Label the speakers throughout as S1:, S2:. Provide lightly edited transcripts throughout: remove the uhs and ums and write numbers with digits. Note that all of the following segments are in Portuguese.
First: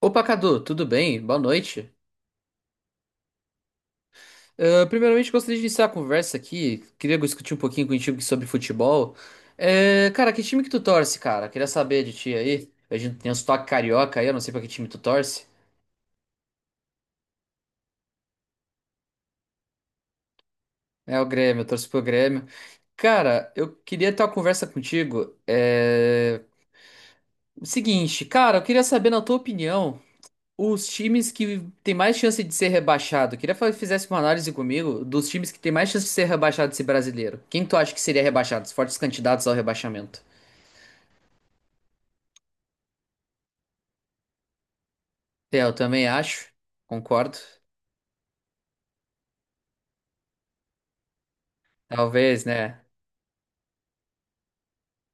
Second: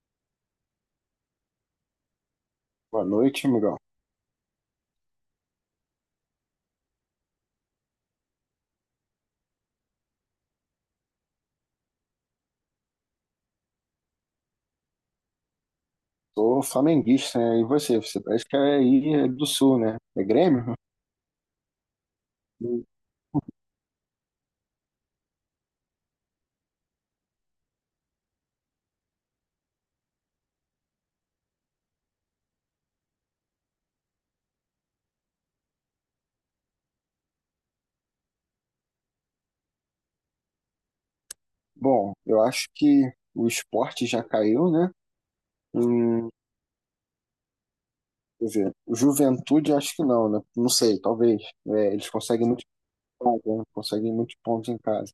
S1: Opa, Cadu, tudo bem? Boa noite.
S2: Boa noite, amigão.
S1: Ah, primeiramente, gostaria de iniciar a conversa aqui. Queria discutir um pouquinho contigo sobre futebol. Cara, que time que tu torce, cara? Queria saber de ti aí. A gente tem um sotaque carioca aí, eu não sei pra que time tu torce.
S2: Sou flamenguista, né? E você? Você parece que é aí do Sul, né? É Grêmio?
S1: É o Grêmio, eu torço pro Grêmio.
S2: Hum.
S1: Cara, eu queria ter uma conversa contigo. O seguinte, cara, eu queria saber na tua opinião. Os times que tem mais chance de ser rebaixado, queria fizesse uma análise comigo dos times que tem mais chance de ser rebaixado desse brasileiro. Quem tu acha que seria rebaixado? Os fortes candidatos ao rebaixamento.
S2: Bom, eu acho que o esporte já caiu, né?
S1: É, eu também
S2: Hum,
S1: acho, concordo.
S2: Quer dizer, o Juventude acho que não, né? Não sei, talvez. É, eles
S1: Talvez,
S2: conseguem muitos
S1: né?
S2: pontos, né? Conseguem muitos pontos em casa.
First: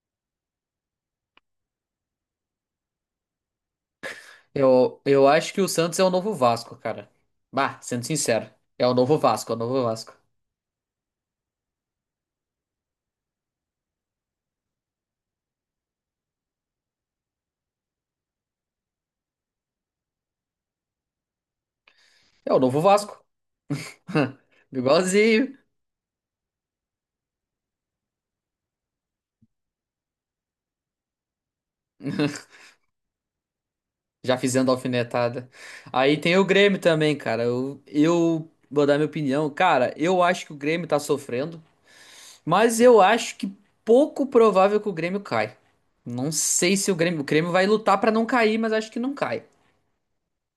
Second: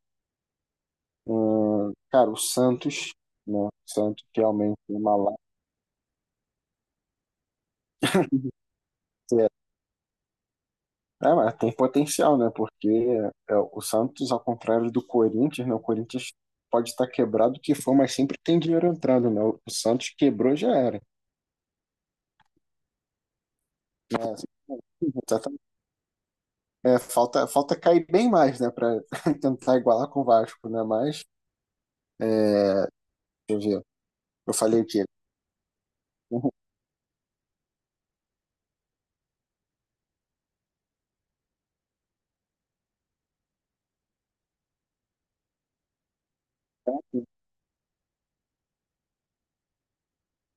S2: Cara, o Santos, né? O Santos realmente é
S1: Eu,
S2: uma
S1: eu
S2: lateral.
S1: acho que o Santos é o novo Vasco, cara. Bah, sendo sincero, é o novo Vasco, é o novo Vasco.
S2: É, mas tem potencial, né? Porque é, o Santos, ao contrário do Corinthians, né? O Corinthians pode estar quebrado o que for, mas sempre tem dinheiro entrando, né? O Santos quebrou, já era,
S1: É o novo Vasco.
S2: né?
S1: Igualzinho.
S2: Exatamente. É, falta cair bem mais, né? Pra tentar igualar com o Vasco, né? Mas, é, deixa eu ver.
S1: Já
S2: Eu
S1: fizendo
S2: falei o quê?
S1: alfinetada. Aí tem o Grêmio também, cara. Eu vou dar minha opinião. Cara, eu acho que o Grêmio tá sofrendo. Mas eu acho que pouco provável que o Grêmio caia. Não sei se o Grêmio, o Grêmio vai lutar pra não cair, mas acho que não cai.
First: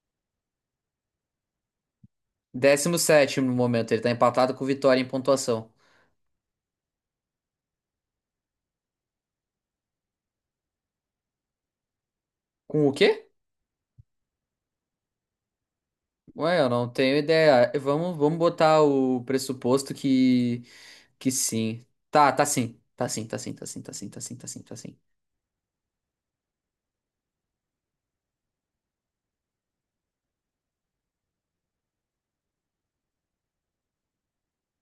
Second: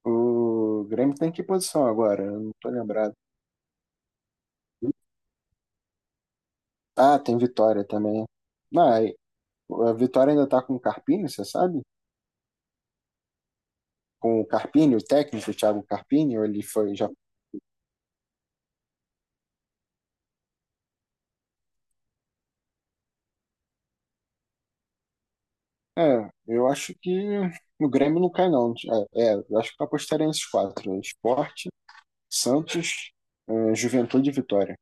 S2: O Grêmio tem que posição agora? Eu não tô
S1: Décimo
S2: lembrado.
S1: sétimo no momento, ele tá empatado com o Vitória em pontuação.
S2: Ah, tem Vitória também. Não, aí, a Vitória ainda tá com o Carpini, você sabe?
S1: Com o quê?
S2: Com o Carpini, o técnico, o Thiago Carpini,
S1: Ué,
S2: ele
S1: eu não
S2: foi já.
S1: tenho ideia. Vamos botar o pressuposto que sim. Tá, tá sim. Tá sim, tá sim, tá sim, tá sim, tá sim, tá sim, tá sim.
S2: É, eu acho que o Grêmio não cai, não. É, é, eu acho que eu apostaria nesses quatro: né, Sport, Santos, Juventude e Vitória.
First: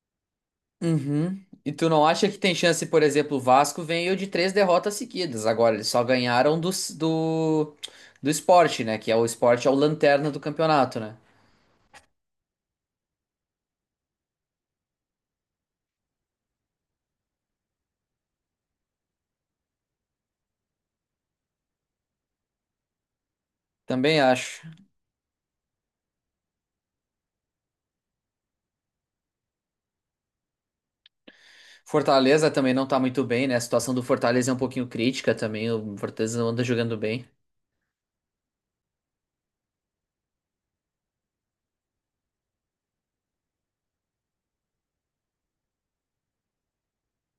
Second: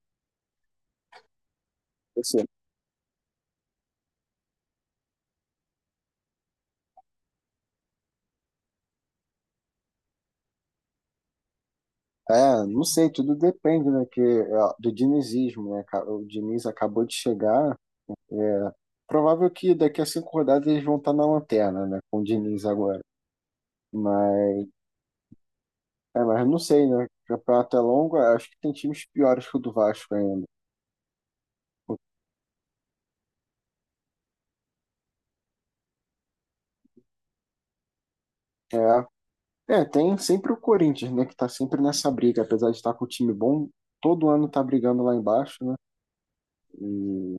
S1: Uhum. E tu não acha que
S2: Você?
S1: tem chance, por exemplo, o Vasco veio de três derrotas seguidas. Agora, eles só ganharam do, do Sport, né? Que é o Sport, é o lanterna do campeonato, né?
S2: É, não sei, tudo depende, né, que, é, do dinizismo, né, o Diniz acabou de chegar, é, provável que daqui a cinco rodadas eles vão estar na lanterna, né, com o Diniz agora,
S1: Também acho.
S2: mas, é, mas não sei, né, o campeonato é longo, acho que tem times piores que o do Vasco ainda,
S1: Fortaleza também não tá muito bem, né? A situação do Fortaleza é um pouquinho crítica também. O Fortaleza não anda jogando bem.
S2: é. É, tem sempre o Corinthians, né, que tá sempre nessa briga, apesar de estar com o time bom, todo ano tá brigando lá embaixo, né? E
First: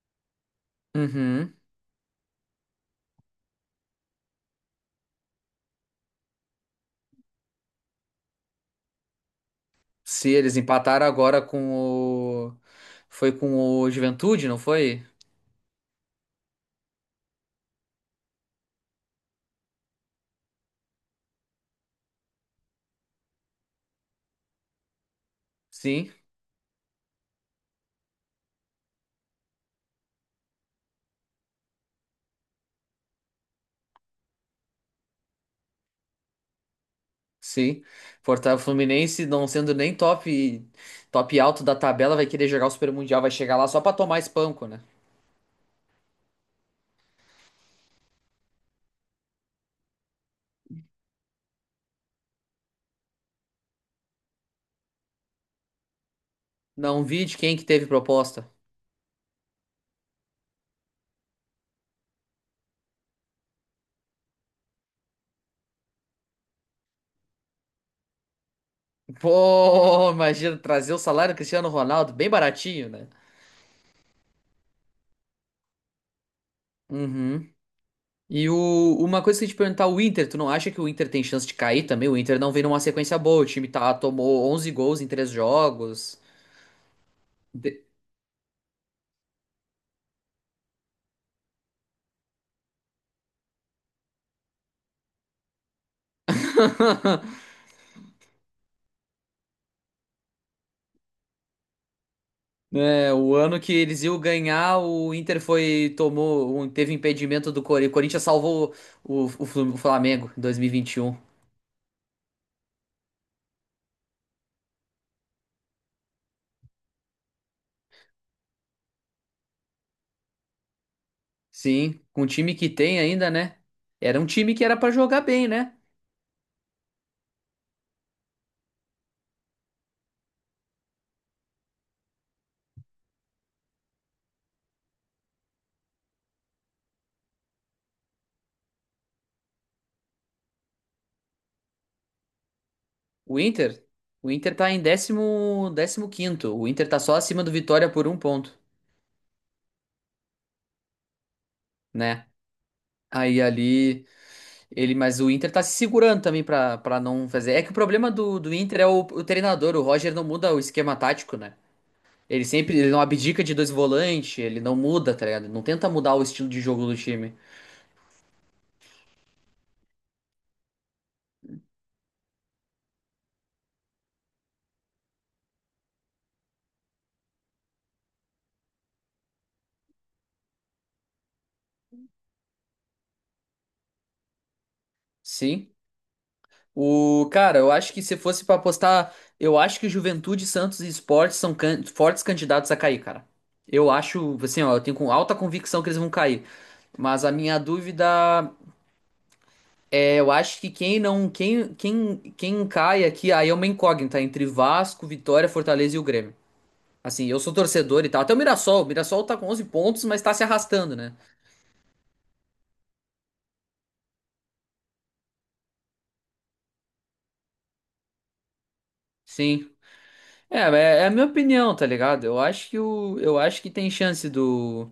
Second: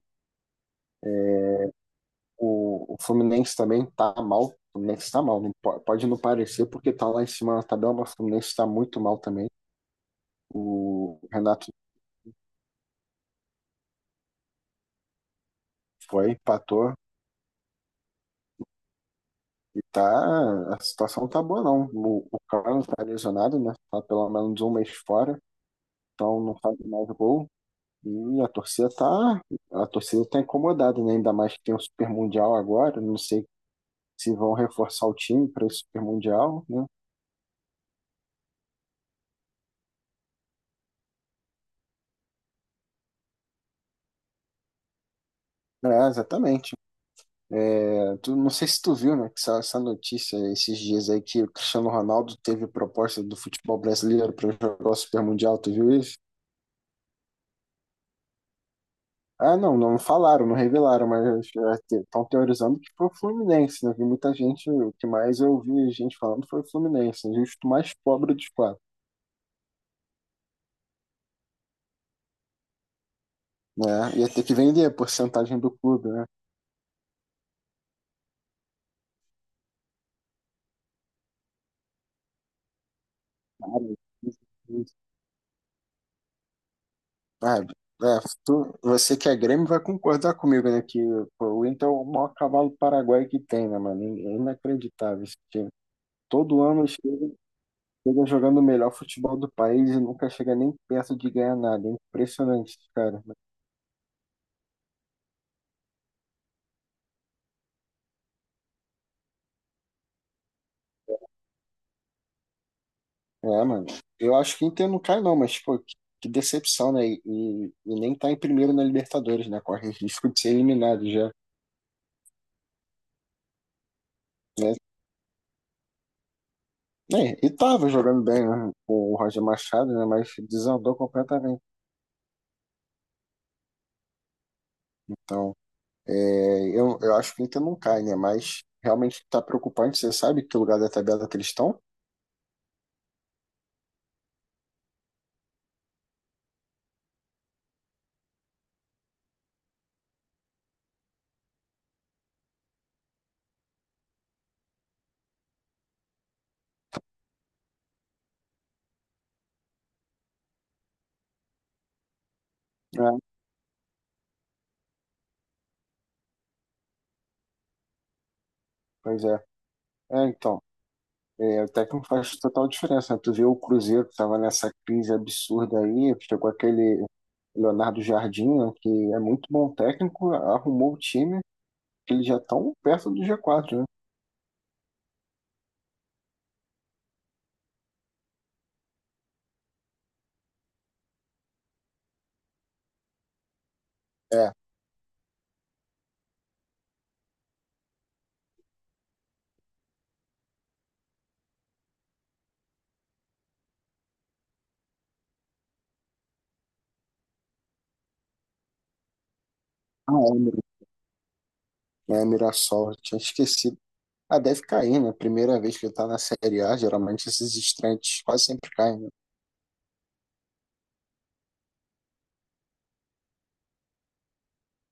S1: Uhum.
S2: o Fluminense também tá mal. O Fluminense tá mal, pode não parecer porque tá lá em cima na tabela, mas o Fluminense tá muito mal também.
S1: Se eles empataram
S2: O
S1: agora com
S2: Renato
S1: o. Foi com o Juventude, não foi?
S2: foi, empatou e tá, a situação não tá boa, não. O Carlos tá lesionado, né? Tá pelo menos um mês fora,
S1: Sim.
S2: então não faz mais gol. E a torcida tá incomodada, né? Ainda mais que tem o Super Mundial agora, não sei se vão reforçar o time para esse Super Mundial, né?
S1: Sim. Fortaleza Fluminense não sendo nem top top alto da tabela, vai querer jogar o Super Mundial, vai chegar lá só pra tomar espanco, né?
S2: É, exatamente. É, tu, não sei se tu viu, né, que essa notícia esses dias aí que o Cristiano Ronaldo teve proposta do futebol brasileiro para jogar o Super Mundial, tu viu isso?
S1: Não vi de quem que teve proposta.
S2: Ah, não, não falaram, não revelaram, mas estão teorizando que foi o Fluminense, né? Vi muita gente, o que mais eu vi gente falando foi o Fluminense, né? Justo o mais pobre dos quatro.
S1: Pô, imagina trazer o salário do Cristiano Ronaldo bem baratinho, né?
S2: Né? Ia ter que vender a porcentagem do clube, né?
S1: Uhum. E o, uma coisa que eu ia te perguntar, o Inter, tu não acha que o Inter tem chance de cair também? O Inter não vem numa sequência boa, o time tá,
S2: Claro.
S1: tomou 11 gols em 3 jogos.
S2: Sabe?
S1: De-
S2: É, você que é Grêmio vai concordar comigo, né? Que pô, o Inter é o maior cavalo paraguaio que tem, né, mano? É inacreditável esse time. Todo ano chega, chega jogando o melhor futebol do país e nunca chega nem perto de ganhar nada. É impressionante,
S1: É,
S2: cara.
S1: o
S2: Né?
S1: ano que eles iam ganhar, o Inter foi, tomou, um- teve impedimento do Corinthians. O Corinthians salvou Flu- o Flamengo em 2021.
S2: É, mano. Eu acho que o Inter não cai, não, mas, pô, que decepção, né? E nem tá em primeiro na Libertadores, né? Corre risco de ser eliminado já.
S1: Sim, com o time que tem ainda, né? Era um time que
S2: Né?
S1: era pra jogar bem, né?
S2: É, e tava jogando bem, né, com o Roger Machado, né, mas desandou completamente. Então, é, eu acho que o Inter não cai, né, mas realmente tá preocupante. Você sabe que lugar da tabela que eles estão?
S1: O Inter, o Inter tá em décimo, décimo quinto. O Inter tá só acima do Vitória por um ponto, né? Aí ali, ele, mas o Inter tá se segurando também para não fazer. É que o problema do Inter é o treinador. O Roger não muda o esquema tático, né? Ele sempre, ele não
S2: É,
S1: abdica de dois volantes, ele não muda, tá ligado? Não tenta mudar o estilo de jogo do time.
S2: pois é. É, então, é, o técnico faz total diferença, né? Tu vê o Cruzeiro que tava nessa crise absurda aí, chegou aquele Leonardo Jardim, né, que é muito bom técnico, arrumou o time, eles já estão perto do G4, né?
S1: Sim. O, cara, eu acho que se fosse pra apostar, eu acho que Juventude, Santos e Sport fortes candidatos a cair, cara. Eu acho,
S2: É,
S1: assim, ó, eu tenho com alta convicção que eles vão cair. Mas a minha dúvida é, eu acho que quem não, quem, quem, quem cai aqui, aí é uma incógnita entre Vasco, Vitória, Fortaleza e o Grêmio. Assim, eu sou torcedor e tal. Até o Mirassol tá com 11 pontos,
S2: a
S1: mas tá se
S2: Emira,
S1: arrastando, né?
S2: né, Mirassol, eu tinha esquecido. Ah, deve cair, né? Primeira vez que ele tá na Série A, geralmente esses estreantes quase sempre caem, né?
S1: Sim. É, é a minha opinião, tá ligado? Eu acho que o, eu acho que tem chance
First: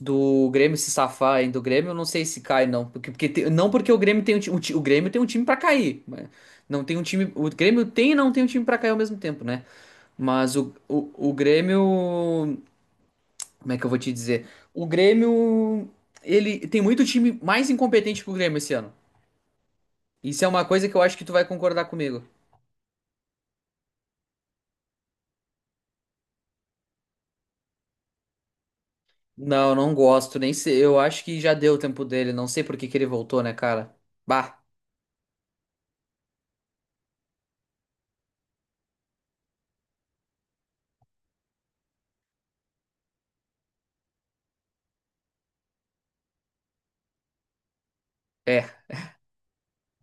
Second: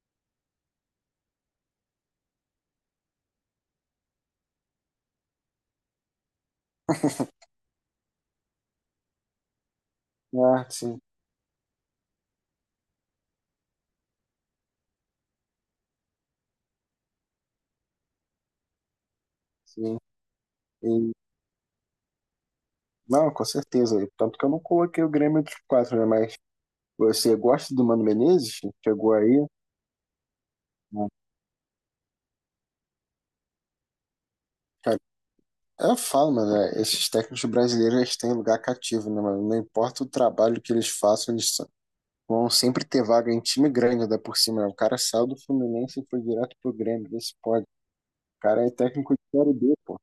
S1: do Grêmio se safar, hein? Do Grêmio eu não sei se cai, não. Porque, não porque o Grêmio tem o Grêmio tem um time pra cair, mas não tem um time. O Grêmio tem e não tem um time pra cair ao mesmo tempo, né? Mas
S2: Ah, sim,
S1: o Grêmio. Como é que eu vou te dizer? O Grêmio. Ele tem muito time mais incompetente que o Grêmio esse ano.
S2: sim.
S1: Isso é uma coisa que eu
S2: E-
S1: acho que tu vai concordar comigo.
S2: não, com certeza. Tanto que eu não coloquei o Grêmio entre os quatro, né? Mas você gosta do Mano Menezes? Chegou aí?
S1: Não, não gosto. Nem sei. Eu
S2: Né?
S1: acho que já deu o tempo dele. Não sei por que que ele voltou, né, cara? Bah,
S2: Cara, eu falo, mano, é, esses técnicos brasileiros eles têm lugar cativo, né, mano? Não importa o trabalho que eles façam, eles são- vão sempre ter vaga em time grande, ainda por cima. Né? O cara saiu do Fluminense e foi direto pro Grêmio, vê se pode. O
S1: é.
S2: cara é técnico de Série B, pô.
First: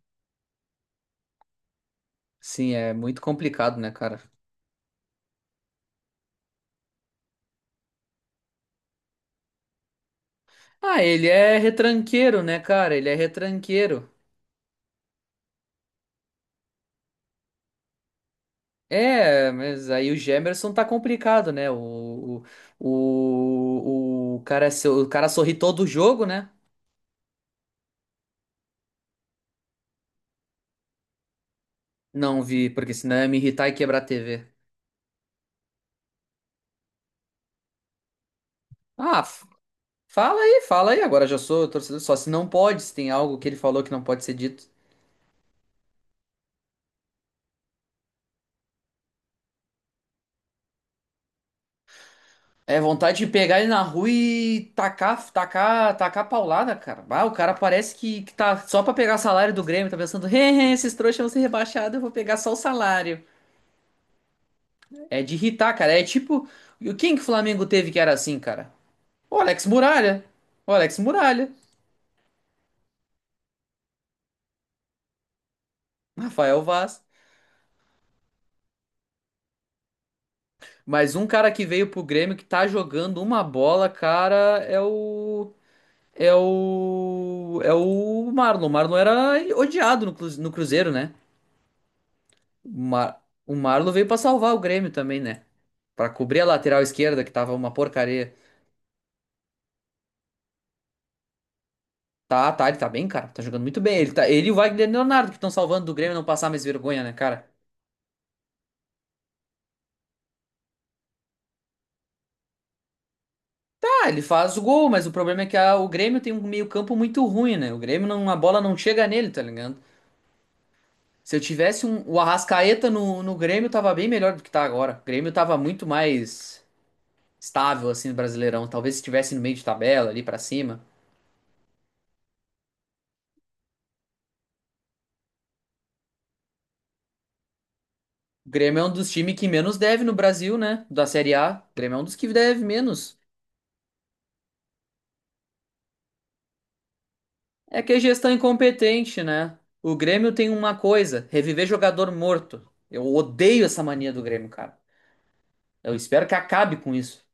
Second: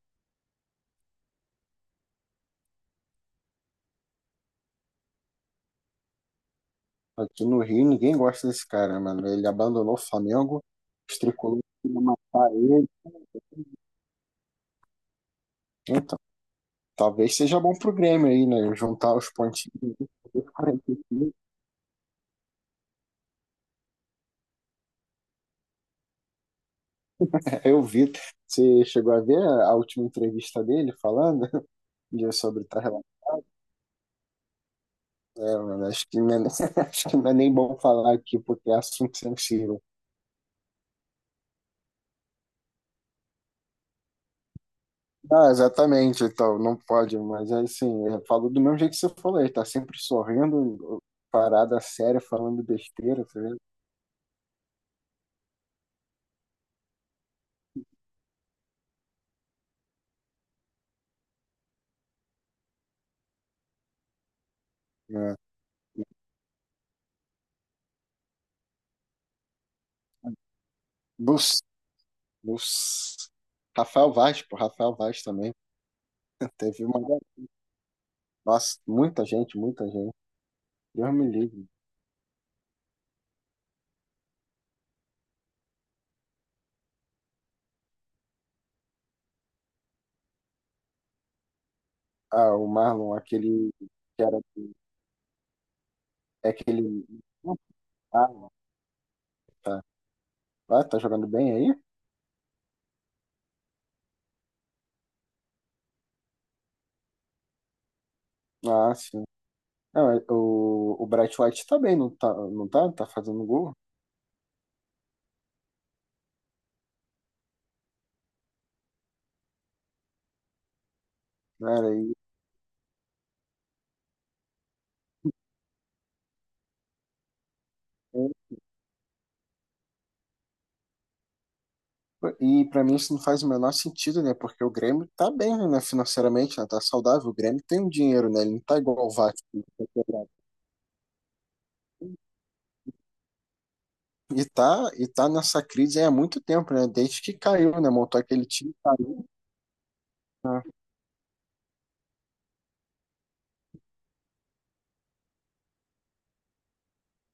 S1: Sim, é muito complicado, né, cara?
S2: Aqui no Rio ninguém gosta desse cara, mano. Ele abandonou o Flamengo,
S1: Ah,
S2: os
S1: ele é
S2: tricolores queriam
S1: retranqueiro,
S2: matar
S1: né,
S2: ele.
S1: cara? Ele é retranqueiro.
S2: Então, talvez seja bom pro Grêmio aí, né? Juntar os
S1: É, mas
S2: pontinhos.
S1: aí o Gemerson tá complicado, né? O cara, o cara sorri todo o jogo, né?
S2: Eu vi, você chegou a ver a última entrevista dele falando
S1: Não
S2: sobre
S1: vi,
S2: tá
S1: porque
S2: relação?
S1: senão ia me irritar e quebrar a TV.
S2: É, mano, acho que, não é, acho que não é nem bom falar aqui porque é assunto
S1: Ah,
S2: sensível.
S1: fala aí, fala aí. Agora já sou torcedor só. Se não pode, se tem algo que ele falou que não pode ser dito.
S2: Ah, exatamente, então, não pode, mas é assim, eu falo do mesmo jeito que você falou, ele tá sempre sorrindo, parada séria, falando
S1: É vontade
S2: besteira,
S1: de
S2: tá vendo?
S1: pegar ele na rua e tacar, tacar, tacar paulada, cara. Ah, o cara parece que tá só pra pegar salário do Grêmio, tá pensando, "Hehe, esses trouxas vão ser rebaixados, eu vou pegar só o salário. É de
S2: É.
S1: irritar, cara. É tipo, quem que o Flamengo teve que era assim, cara? O Alex Muralha. O Alex Muralha.
S2: Bus, Bus. Rafael Vaz, pô, Rafael Vaz também.
S1: Rafael
S2: Teve uma.
S1: Vaz.
S2: Nossa, muita gente, muita gente. Deus
S1: Mas um
S2: me
S1: cara que
S2: livre.
S1: veio pro Grêmio que tá jogando uma bola, cara, é o. É o. É o Marlon. O Marlon era odiado no Cruzeiro, né?
S2: Ah, o
S1: O Mar...
S2: Marlon,
S1: o
S2: aquele
S1: Marlon veio pra
S2: que era.
S1: salvar o Grêmio também, né? Pra cobrir a
S2: É aquele.
S1: lateral esquerda, que tava uma porcaria.
S2: Ah, tá. Tá. Ah, tá jogando bem aí?
S1: Tá, tá, ele tá bem, cara. Tá jogando muito bem. Ele e o Wagner Leonardo que estão salvando do Grêmio não passar mais vergonha, né, cara?
S2: Ah, sim. Não, o Bright White tá bem, não tá? Não tá, tá fazendo gol?
S1: Ah, ele faz o gol, mas o problema é que o Grêmio tem um meio-campo muito ruim, né? O Grêmio não, a bola não chega nele, tá ligado? Se eu tivesse
S2: Cara,
S1: um, o Arrascaeta no Grêmio, tava bem melhor do que tá agora. O Grêmio tava muito mais estável, assim, no Brasileirão. Talvez se estivesse no meio de tabela, ali pra cima.
S2: e pra mim isso não faz o menor sentido, né? Porque o Grêmio tá bem, né, financeiramente, né? Tá saudável. O Grêmio tem um dinheiro, né?
S1: O
S2: Ele não tá
S1: Grêmio é um
S2: igual o
S1: dos times
S2: Vasco.
S1: que menos deve no Brasil, né? Da Série A. O Grêmio é um dos que deve menos.
S2: E tá nessa crise aí há muito tempo, né? Desde que caiu,
S1: É
S2: né?
S1: que é
S2: Montou
S1: gestão é
S2: aquele time e
S1: incompetente,
S2: caiu,
S1: né? O Grêmio tem
S2: né?
S1: uma coisa: reviver jogador morto. Eu odeio essa mania do Grêmio, cara. Eu espero que acabe com isso.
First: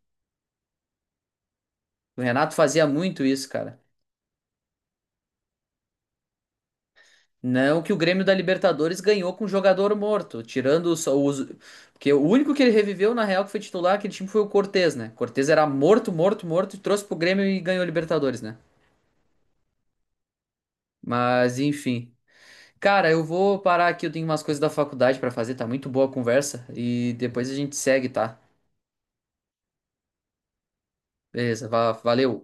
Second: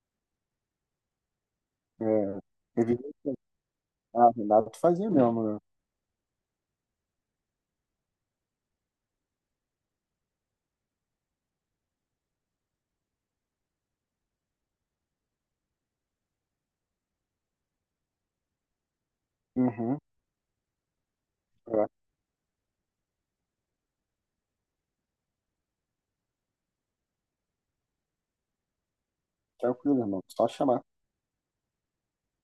S1: O
S2: É,
S1: Renato fazia muito
S2: evidente-
S1: isso, cara.
S2: ah, Renato fazia mesmo, né?
S1: Não que o Grêmio da Libertadores ganhou com jogador morto, tirando só os. Porque o único que ele reviveu, na real, que foi titular aquele time foi o Cortez, né? Cortez era morto, morto, morto, e trouxe pro Grêmio e ganhou a Libertadores, né?
S2: Uhum,
S1: Mas,
S2: é,
S1: enfim. Cara, eu vou parar aqui, eu tenho umas coisas da faculdade pra fazer, tá muito boa a conversa e depois a gente segue, tá?
S2: tranquilo, irmão. Só chamar.
S1: Beleza, valeu.